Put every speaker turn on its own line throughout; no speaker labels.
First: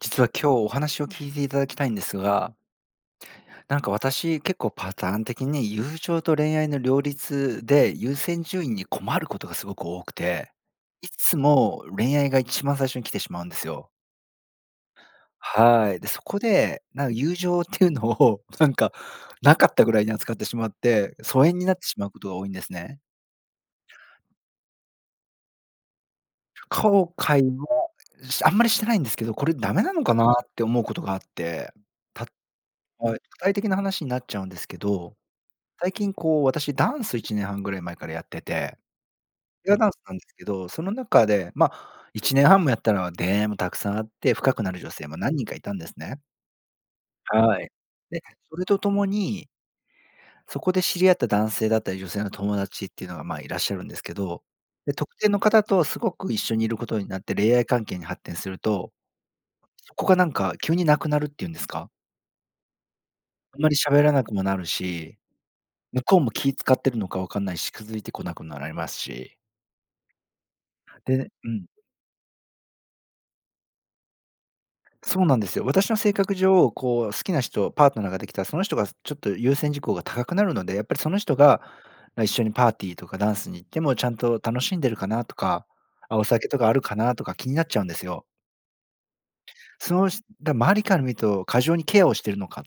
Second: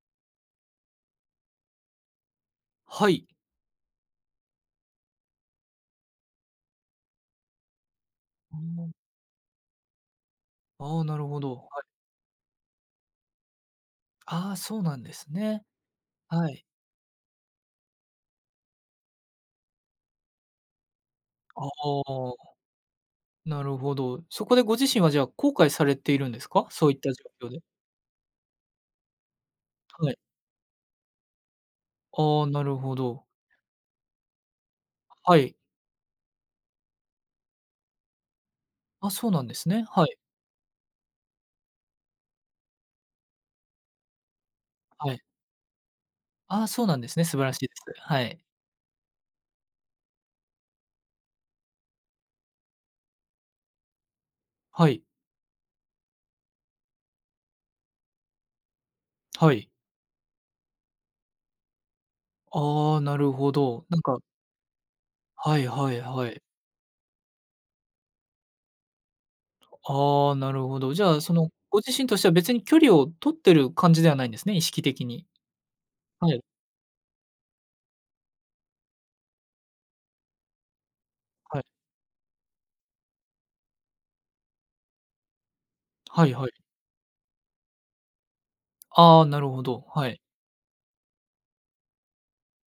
実は今日お話を聞いていただきたいんですが。
はい。
なんか私、結構パターン的に友情と恋愛の両立で、優先
う
順位に
ん。
困ることがすごく多くて。
ああ、
い
なる
つ
ほど、は
も
い。
恋愛が一番最初に来てしまうんですよ。
ああ、そうなんですね。
はい。で、そこ
はい。
で、なん友情っていうのをなんかなかったぐらいに扱ってしまって、疎遠に
あ
なってしまうことが
あ。
多いんですね。
なるほど、そこでご自身は、じゃ、後悔されているんですか？そういっ
後
た
悔
状況で。
も、しあんまりしてないんですけど、これダメなの
は
か
い。
なって思うことがあって。た
ああ、なるほ
はい。
ど。
具体的な話になっちゃうんですけど、
あ、はい。
最近、こう、私ダンス1年半ぐらい前からやってて。
あ、そうなんです
ペア
ね。
ダンス
は
な
い。
んですけど、その中で、ま、1年半もやったら出会いもたくさんあって、深くなる女性
は
も
い。
何人かいたんですね。
あ、そうなんですね。素晴らし
は
い
い。
です。
で、
はい。
それと共にそこで知り合った男性だったり女性の友達っていうのが、まあ、いらっしゃるんですけど、
は
で、
い。
特定の方とすごく一緒にいることになって恋愛関係に発展すると、
はい。
そこがなんか急になくなるっていうんですか。
ああ、なるほ
あんまり
ど、なん
喋ら
か
なくもなるし、
はいはい
向こう
は
も
い。
気使ってるのか分かんないし、気づいて来なくなられますし。
ああ、なるほど。じゃ、
で
そ
う
の、
ん。
ご自身としては別に距離を取ってる感じではないんですね、意識的
そ
に。
うなんですよ。私の性
は
格
い。
上、こう、好きな人、パートナーができたら、その人が、ちょっと、優先事項が高くなるので、やっぱり、その人
は
が
い。
一緒にパーティーとかダンスに行ってもちゃんと楽しんでるかなとか、あ、お
はいは
酒
い。
とかあるかなとか気になっちゃうんですよ。
ああ、なるほど、
そ
は
う
い。
しだ、周りから見ると過剰にケアをしているのかっ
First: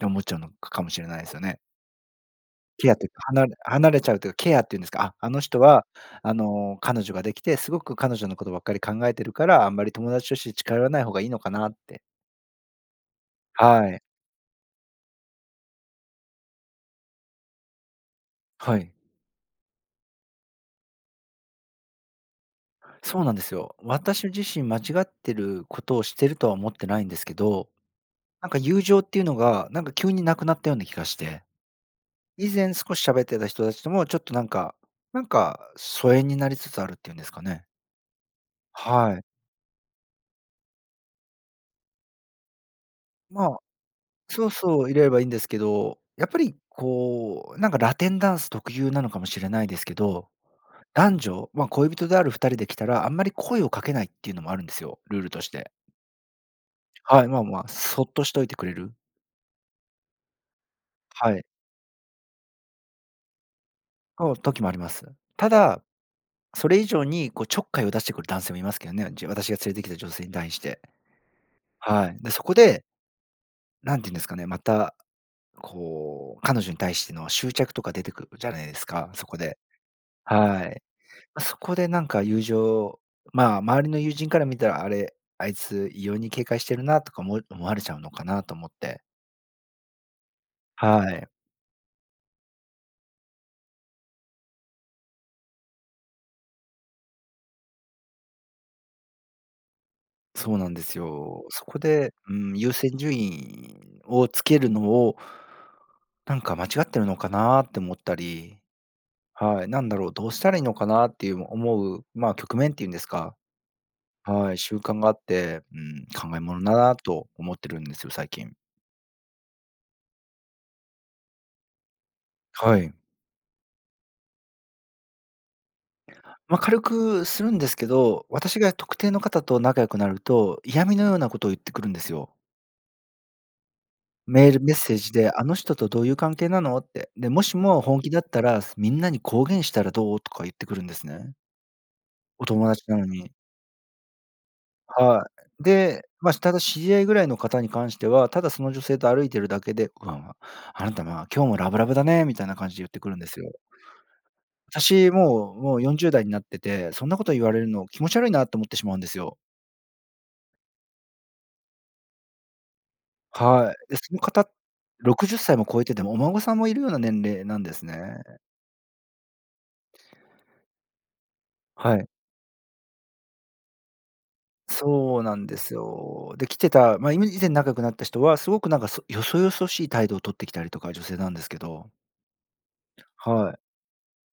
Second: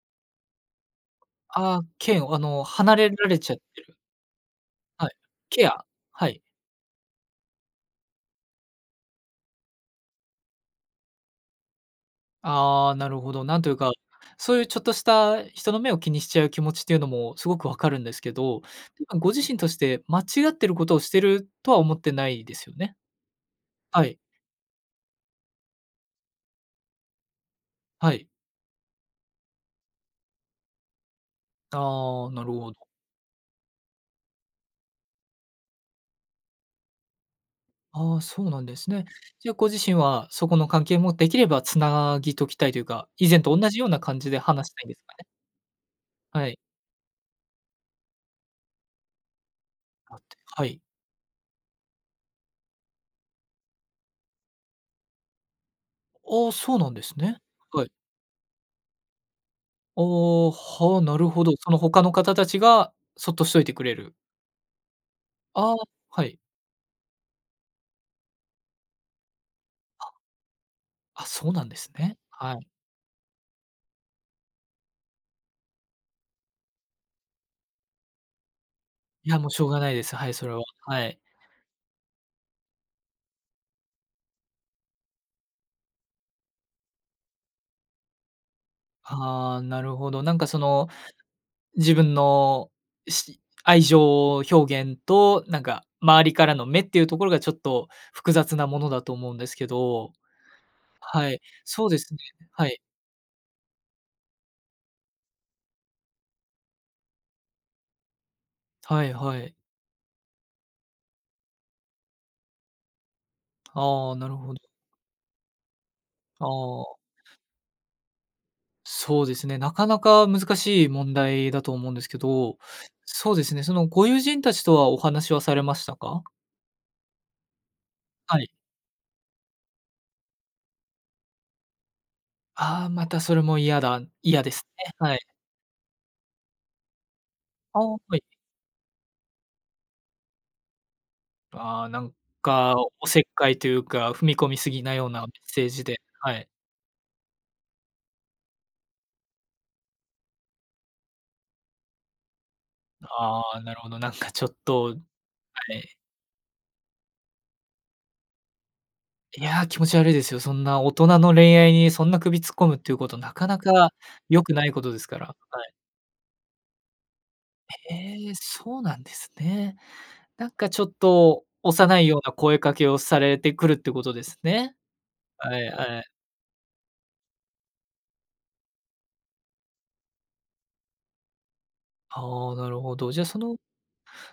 て思っちゃうのかもしれないですよね。
あ、嫌悪、あの、
ケア
離
って
れ
いうか、
ら
は
れちゃ
な
ってる。
離れちゃうというケアっていうんですか。
はい、
あ、あの人
ケア、
は、
は
あ
い。
の、彼女ができて、すごく彼女のことばっかり考えてるから、あんまり友達として近寄らない方がいいのかなって。
ああ、なるほど。なんという
は
か、
い。
そういうちょっとした人の目を気にしちゃう気持ちっていうのもすごくわかるんですけど、
はい。
今ご自身として間違っていることをしているとは思ってないですよね？
そうなんですよ。
はい。
私自身間違ってることをしているとは思ってないんですけど、
はい。
なんか、友情っていうのが、なんか、急になくなったような気がして。
ああ、な
以
るほ
前
ど。
少し喋ってた人たちとも、ちょっと、なんか、なんか、疎遠になりつつあるっていうんですかね。
あ、そうなんですね。
はい。
じゃ、ご自身はそこの関係もできれば繋ぎときたいというか、以前と
ま、
同じような感じで
そう
話した
そ
いん
う、い
です
れれ
か
ばい
ね？
いんですけど、やっぱ
はい。
り、こう、なんか、ラテンダンス特有なのかもしれないですけ
あ、
ど、
はい。
男女、ま、恋人である2人で来たら、あんまり声をかけないっていうのもあるんですよ、ルールとして。
あ、そうなんです
はい、ま
ね。
あまあ、
はい。
そっとしといてくれる。
ああ、は、なる
はい。
ほど、その他の方たちがそっとしといてくれる。
の、時もあります。た
あ。
だ、
はい。
それ以上に、こう、ちょっかいを出してくる男性もいますけどね。じ私が連れてきた
あ。
女性に対して。
あ、そうなんです
は
ね、
い。で、そこ
はい。
でなんて言うんですかね、また、こう、彼女に対しての執着とか出てくるじゃないですか、そ
い
こ
や、もう、
で
しょうがないです、はい、それは、
はい。
はい。
ま、そこで、なんか、友情ま、周りの友人から見たら「あれ、あいつ異様に警戒してるな」とかおも思われちゃうのかなと思って。
はあ、なるほど。なんか、その、
はい。
自分のし愛情表現と、なんか、周りからの目っていうところが、ちょっと、複雑なものだと思うんですけど。
そうなんです
はい、
よ。そこ
そうです
で、
ね
うん、
は
優
い。
先順位をつけるのを、なんか、間違ってるのかなって思ったり。
はいはい。
はい、なんだろう、どうしたらいいのかなっていう、思う、ま、局面っていうんですか？
ああ、なる
は
ほ
い、
ど。
習慣があって、うん、考え
あ
ものだ
あ。
なと思ってるんですよ、最近。
そうですね、なかなか難しい問題だと思うんですけど、
はい。
そうですね、そのご友人たちとはお話はされましたか？
ま、軽くするんですけど、
はい。
私が特定の方と仲良くなると嫌味のようなことを言ってくるんですよ。
ああ、またそれも嫌だ、嫌
メ
で
ール
す
メッ
ね、
セー
は
ジ
い。
で「あの人とどういう関係なの？」って。で「もしも
あ、
本気
は
だ
い。
ったら、みんなに公言したらどう？」とか言ってくるんですね。
ああ、なん
お友
か、
達なの
おせっ
に。
かいというか踏み込み過ぎなような
は
メッ
い、
セージで
で、
は
ま、
い。
ただ知り合いぐらいの方に関しては、ただその女性と歩いているだけで、こう「あなた、ま、今日もラブラブだね」みたいな感じで言ってくるんです
あ
よ。
あ、なるほど、なんか、ちょっと、
私も、
は
もうよ
い。
んじゅうだいになってて、そんなこと言われるの気持ち悪いなと思ってしまうんですよ。
いや、気持ち悪いですよ。そんな大人の恋愛にそんな首突っ込むっていうこと、なかな
は
か
い、で、その
良
方、
くないことです
ろ
か
く
ら、
じゅっさい
は
も
い。
超えてて、もうお孫さんもいるような年齢なんですね。
ええ、そうなんですね。なんか、ちょっと、
は
幼い
い。
ような声かけをされてくるってことですね、
そうなんで
はい
す
はい。
よ。で、来てたま、い以前仲良くなった人はすごく、なんか、そよそよそしい態度を取ってきたりとか、女性なんですけど。
はあ、なるほど。じゃ、そ
は
の
い。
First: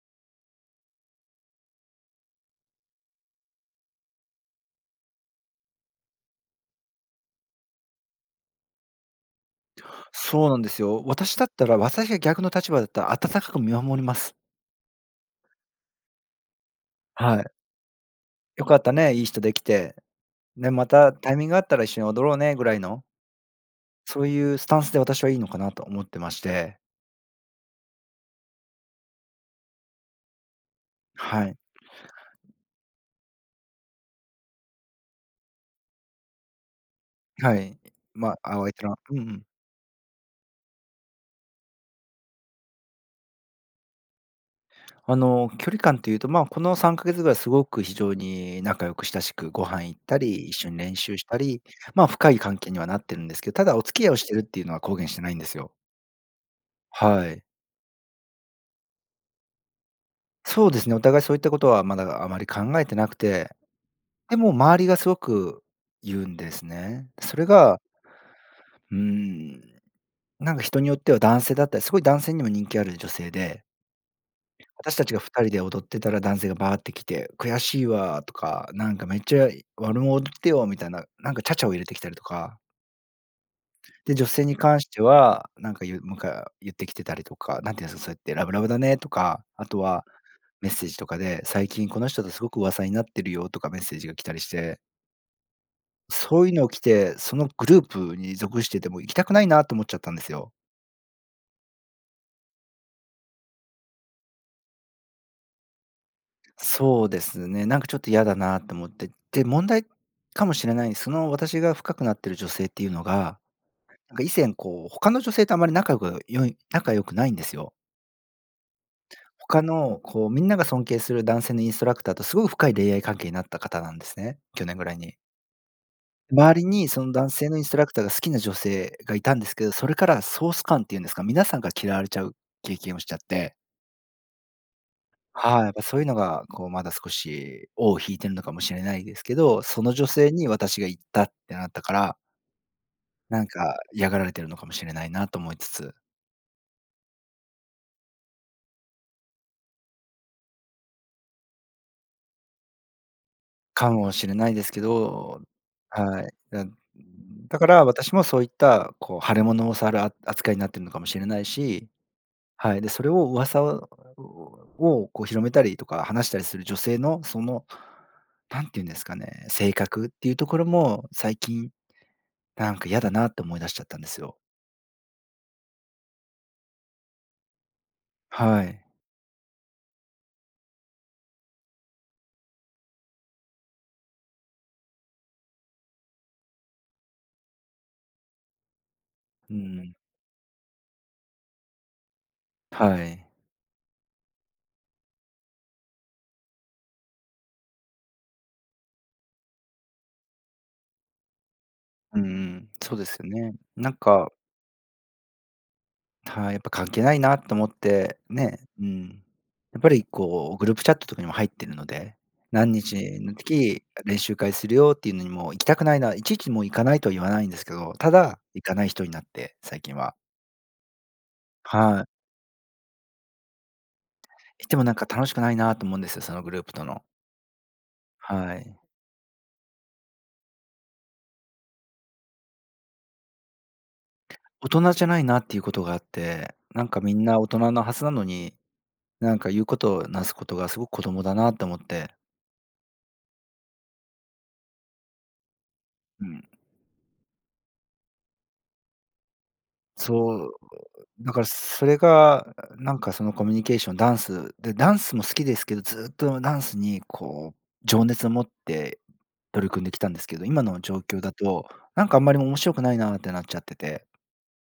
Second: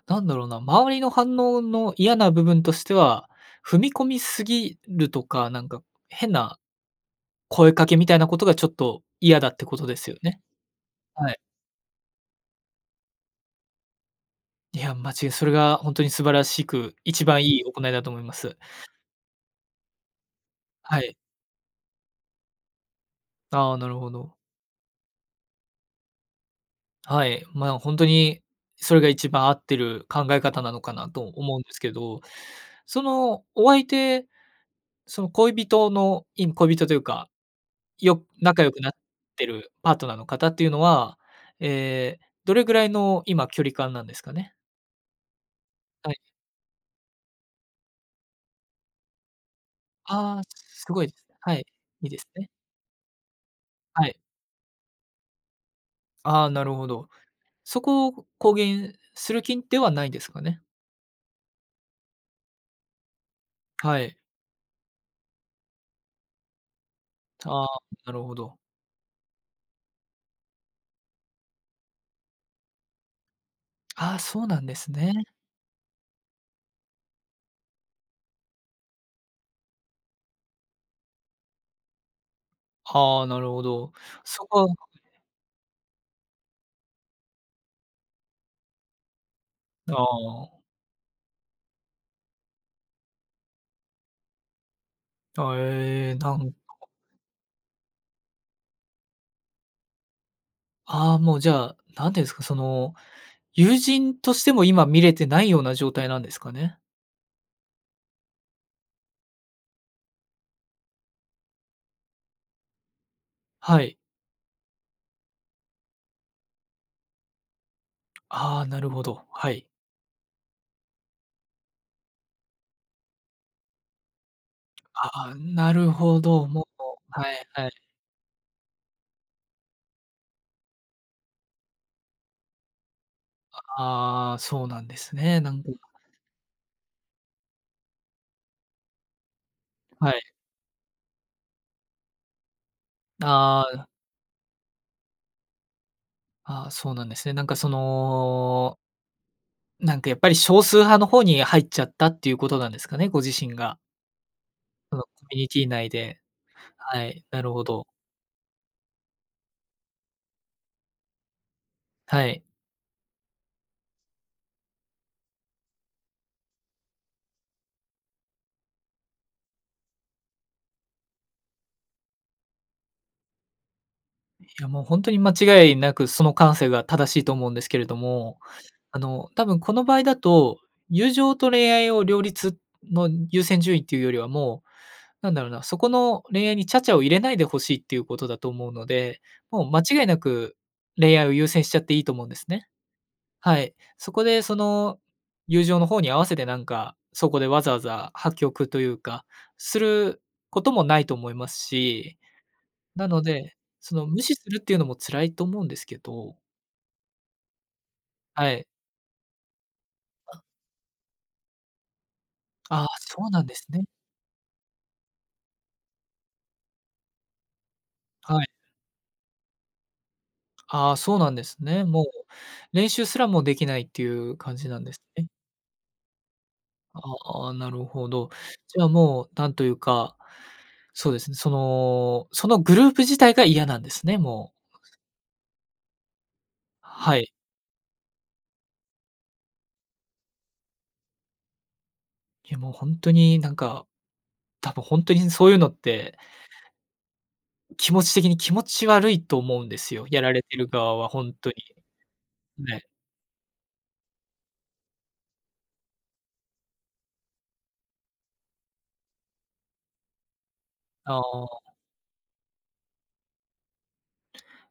なんだろうな、周りの反応の嫌な部分としては、踏み込みすぎるとか、なんか、変な声かけみたいなことが、ちょっと、嫌だってことですよね。
そうなんですよ、
は
私
い。
だったら、私が逆の立場だったら、温かく見守ります。
いや、まじそれが本当に素晴らしく、一
は
番
い。
いい行いだと思います。
「良かったね、いい人できて。で、ま
は
た
い。
タイミングあったら一緒に踊ろうね」ぐらいの
ああ、なるほ
そう
ど。
いうスタンスで私はいいのかなと思ってまして。
はい、まあ、本当にそれが一番合ってる考え方なのかなと
は
思
い。
うんですけど、その、お相手、その恋人の、いむ恋人というか、
はい。
よ
まあ、おあ
仲
わ
良
い
く
て
なっ
のうんう
て
ん。
るパートナーの方っていうのは、ええ、どれぐらいの今距離感なんですかね？
あの、距離感っ
は
てい
い。
うと、まあ、この3か月ぐらいすごく非常に仲良く親しくご飯行った
あ、
り、一緒に
す
練
ごいで
習
す
し
ね。
た
は
り、
い、
ま
い
あ、
いです
深い
ね。
関係にはなってるんですけ、ただ、お付き
は
合い
い。
をしてるっていうのは公言してないんですよ。
ああ、なるほど。
はい。
そこを公言する気ではないですかね？
そうですね、お互いそういったことは、まだ、あまり考えてなくて。
はい。
でも周りがすごく言うんですね。それ
ああ、
が
なるほど。
うーん。なんか人によっては男性だったり、すごい男性にも人気ある女性で
あ、そうなんです
私たちが
ね。
2人で踊ってたら男性がバーって来て「悔しいわ」とか「なんかめっちゃ [unintelligible] ってよ」みたいな、なんか茶々を入れてきたりとか。
はあ、なるほど。
で、女
そ
性に
こは、ほん
関
と
し
に
て
ね。
は、なんかゆむか言ってきてたりとか、何て言うんですかそうやって「ラブラブだね」とか、あと
あ
は
あ。
メッセージとかで「最近この人とすごく噂になってるよ」とかメッセージが来たりして。
あえ、な
そう
ん
いうのを来
か
て、そのグループに属してても行きたくないなと思っちゃったんですよ。
ああ、もうじゃあ、何て言うんですか、その、友人としても今見れてないような状態なんですかね？
そうですね、なんかちょっと嫌だなと思って。で、問題かもしれない。その私が深くなっている女性っていうのが、
はい。
なんか、以前、こう、他の女性とあまり仲良く良い仲良くないんですよ。
ああ、なるほど、は
他
い。
の、こう、みんなが尊敬する男性のインストラクターとすごく深い恋愛関係になった方なんですね。去年ぐらい
あ
に。
あ、なるほど、
周
も
り
う、
にその
は
男
い、
性のイン
は
ス
い。
トラクターが好きな女性がいたんですけど、それから総スカンっていうんですか、皆さんから嫌われちゃう経験をしちゃって。
ああ、そうなんですね。なん
は
か
い、
て
やっ
いう
ぱ、
か。
そういうのが、こう、まだ少し尾を引いているのかもしれないですけど、その女
はい。
性に私が行ったってなったから。なん
あ
か、
あ。
嫌がられているのかもしれないなと思いつつ。
ああ、そうなんですね。なんかそのなんか、やっぱり、少数派の方に入っちゃったっていうことなんですかね？ご自身が。
かもしれないですけ
そのコミュ
ど。
ニティ内で、
はい。だ
はい、なる
だ
ほ
から
ど。
私もそういったこう腫れ物を触るあ扱いになっているのかもしれないし、
はい。
はい、で、それを噂ををこう広めたりとか話したりする女性のその、なんて言うんですかね、性格っていうところも最近、なんか嫌だなって思い出しちゃったんですよ。
いや、もう、本当に間違いなくその感性が正しいと思うんですけれども、
はい。
あの多分この場合だと、友情と恋愛を両立の優先順位っていうよりは、もう、なんだろうな、そこの恋愛に茶々を入れないで欲しいっていうことだと思うので、
う
もう間
ん。
違いなく恋愛を優先しちゃっていいと思うんですね。
はい。
はい、そこでその、友情の方に合わせて、なんか、そこでわざわざ破局というか、することもないと思いますし、
うんうん、そうで
な
す
の
よね。
で
な
そ
ん
の無
か
視するっていうのも辛いと思うんですけど。
はい、やっぱ関係ないなと思って、
は
ね、
い。
うん。やっぱり、
あ。
こう、グループチャットとかにも入っているので、何
ああ、
日
そう
の
なんです
時、
ね。
練習会するよっていうのにも行きたくないな、いちいちもう行かないとは言わないんですけど、た
は
だ
い。
行かない人になって、最近は。
ああ、そうなんですね。
は
も
い。
う、練習すらもできないっていう感
行
じ
って
な
も、
んで
なん
す
か、
ね。
楽しくないなと思うんですよ、そのグループとの
ああ、なるほど。
はい。
じゃあ、もう、なんというか、そうですね、その、そのグループ自体が嫌なんですね、もう。
大人じゃないなっていうことがあって。なんか、み
は
ん
い。
な大人のはずなのに、なんか、言うことなすことがすごく子供だなと思って。
いや、もう、本当に、なんか、多分本当にそういうのって
うん。
気持ち的に気持ち悪いと思うんですよ。やら
そ
れ
う、
てる側は
だ
本
から
当に、
それが、
ね。
なんか、その、コミュニケーション、ダンスで、ダンスも好きですけど、ずっとダンスに、こう、情熱を持って取り組んできたんですけど、今の状況
あ
だ
あ。
と、なんか、あんまり面白くないなってなっちゃってて。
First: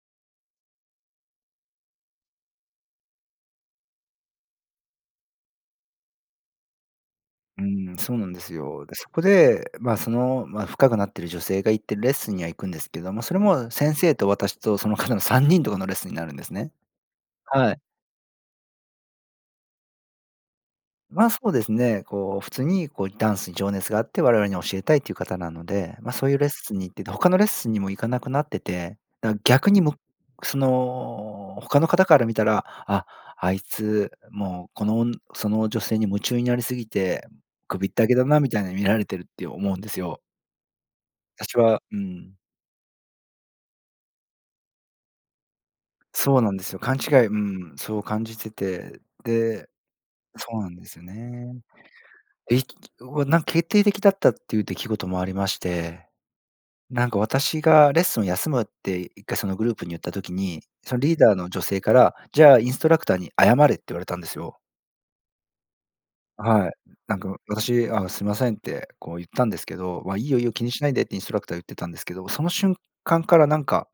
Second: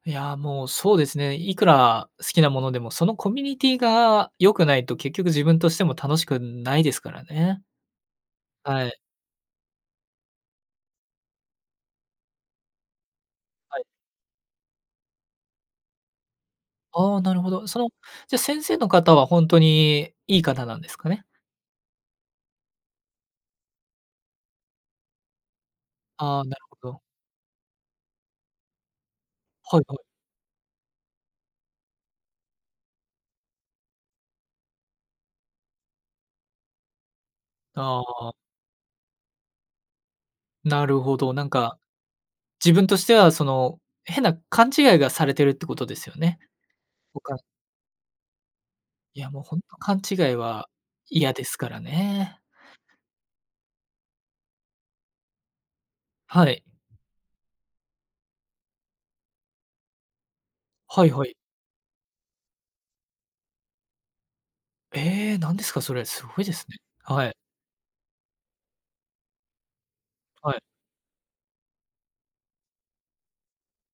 いや、もう、そうですね。いくら好きなものでも、そのコミュニティが良くないと結局自分としても楽しくないですからね。
うん、そうなんです
は
よ。
い。
で、そこで、ま、その、ま、深くなっている女性が行ってるレッスンには行くんですけども、それも
はい。
先生と私とその方の3人とかのレッスンになるんですね。
ああ、なるほど。
は
そ
い。
の、じゃ先生の方は本当にいい方なんですかね。
ま、そうですね。こう、普通に、こう、ダンスに情熱があって我々に教えたいっていう方なので、ま、そういう
ああ、
レッ
なる
ス
ほ
ンに行っ
ど。
てて他のレッスンにも行かなくなってて、な逆
は
に、
い
む
はい。
その、他の方から見たら、あ、あいつ、もう、このおんその女性に夢中になりすぎて、首っ
あ
たけだ
あ。
なみたいに見られてるって思うんですよ。
なるほど、なん
私
か
はうん。
自分としては、その、変な勘違いがされているってことですよ
そ
ね。
うなんですよ、勘違
ほ
い、う
かに。
ん、そう感じてて。
いや、もう本
で
当勘違い
そう
は
なんですよ
嫌です
ね。
からね。
え、わ、なんか、決定的だったっていう出来事もありまして。
はい。
なんか、私がレッスンを休むって1回そのグループに言った時に、その
はい
リー
はい。
ダーの女性から、「じゃあ、インストラクターに謝れ」って言われたんですよ。
ええ、何ですかそれ。すごいです
はい。
ね。
なん
はい。
か、私、「あ、すいません」って、こう、言ったんですけど、「ま、いいよ、いい
は
よ。
い。
気にしないで」ってインストラクター言ってたんですけど、その瞬間からなんか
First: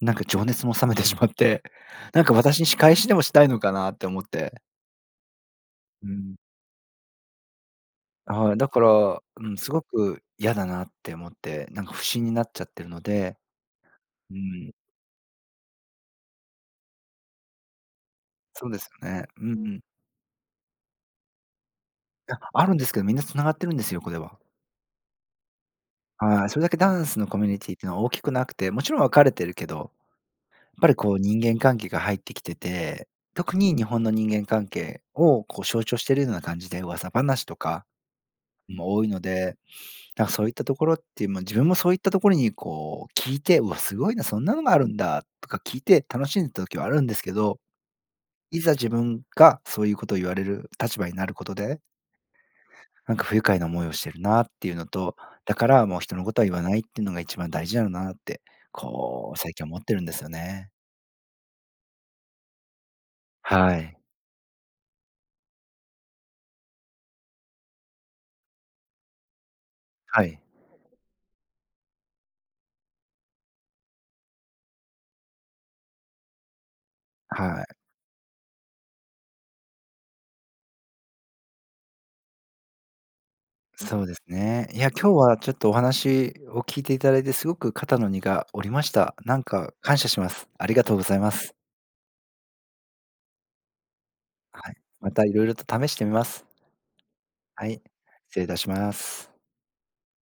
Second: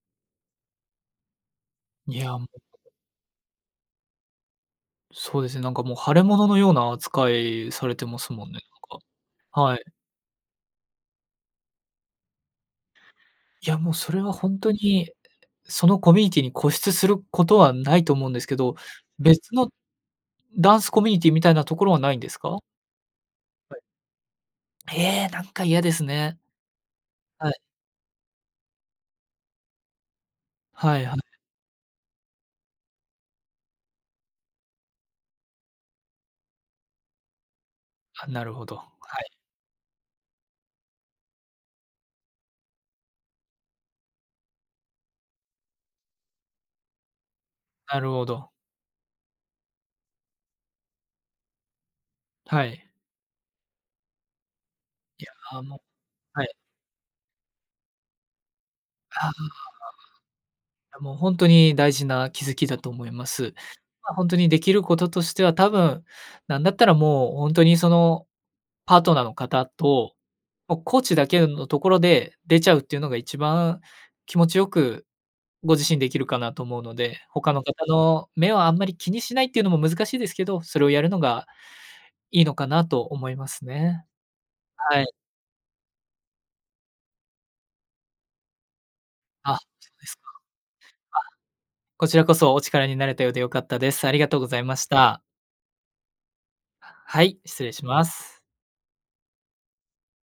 なんか情熱も冷めてしまって、
い
なんか
や、も
私に仕
う。
返しでもしたいのかなって思って。
そうですね、なんか、もう、
う
腫れ
ん。
物のような扱いされてますもん
はい、
ね、
だか
なん
ら、うん、
か、
す
は
ご
い。
く嫌だなって思って、なんか不審になっちゃってるので
いや、もうそれは
う
本当
ん。
に、その、コミュニティに固執することはないと思うんですけ
そう
ど、
ですよね。うん
別
う
の
ん。
ダンスコミュニティみたいなところはないんで
い
す
や、
か？
あるんですけど、みんなつながってる
は
ん
い。
ですよ、これは。
ええ、なんか嫌ですね。
はい、それだけダンスのコミ
は
ュ
い。
ニティっていうのは大きくなくて、もちろん分かれてるけど。やっぱり、
はい
こ
は
う、
い。
人間関係が入ってきてて、特に日本の人間関係を、こう、象徴しているような感じで噂話とか
あ、なるほど、
も多い
は
の
い。
で。なんかそういったところっていう、まあ、自分もそういったところに、こう、聞いて、うわ、すごいな、そんなのがあるんだとか聞いて楽しんでた時はあるんですけど。
なるほど。
いざ自分がそういうことを言われる立場になることで
はい。
なんか、不愉快な思いをしているなっていうのと。
い
だ
や、
か
も
ら、もう、人のこ
う、
と
は
は
い。
言わないっていうのが一番大事だよなって、
あ
こう、
あ。
最近は思ってるんですよね。
いや、本当に大事な気づきだと思います。
はい。
まあ、本当にできることとしては、多分なんだったらもう本当にそのパートナーの方と、
はい。
もう、コーチだけ、んのところで出ちゃうっていうのが一番気持ちよくご自身できるかなと思うので、他
は
の方
い。
の目はあんまり気にしないっていうのも難しいですけど、それをやるのがいいのかなと思います
そ
ね。
うですね。いや、
は
今
い。
日はちょっとお話を聞いていただいてすごく肩の荷が下りました。なん
あ、そ
か、感
う
謝
です
し
か。
ま
あ、
す。ありがとうございます。
こちらこそお力になれたようで良かったです。ありがとうござい
はい、
まし
ま
た。
た色々と試してみます。
はい、失
は
礼
い、
しま
失
す。
礼いたします。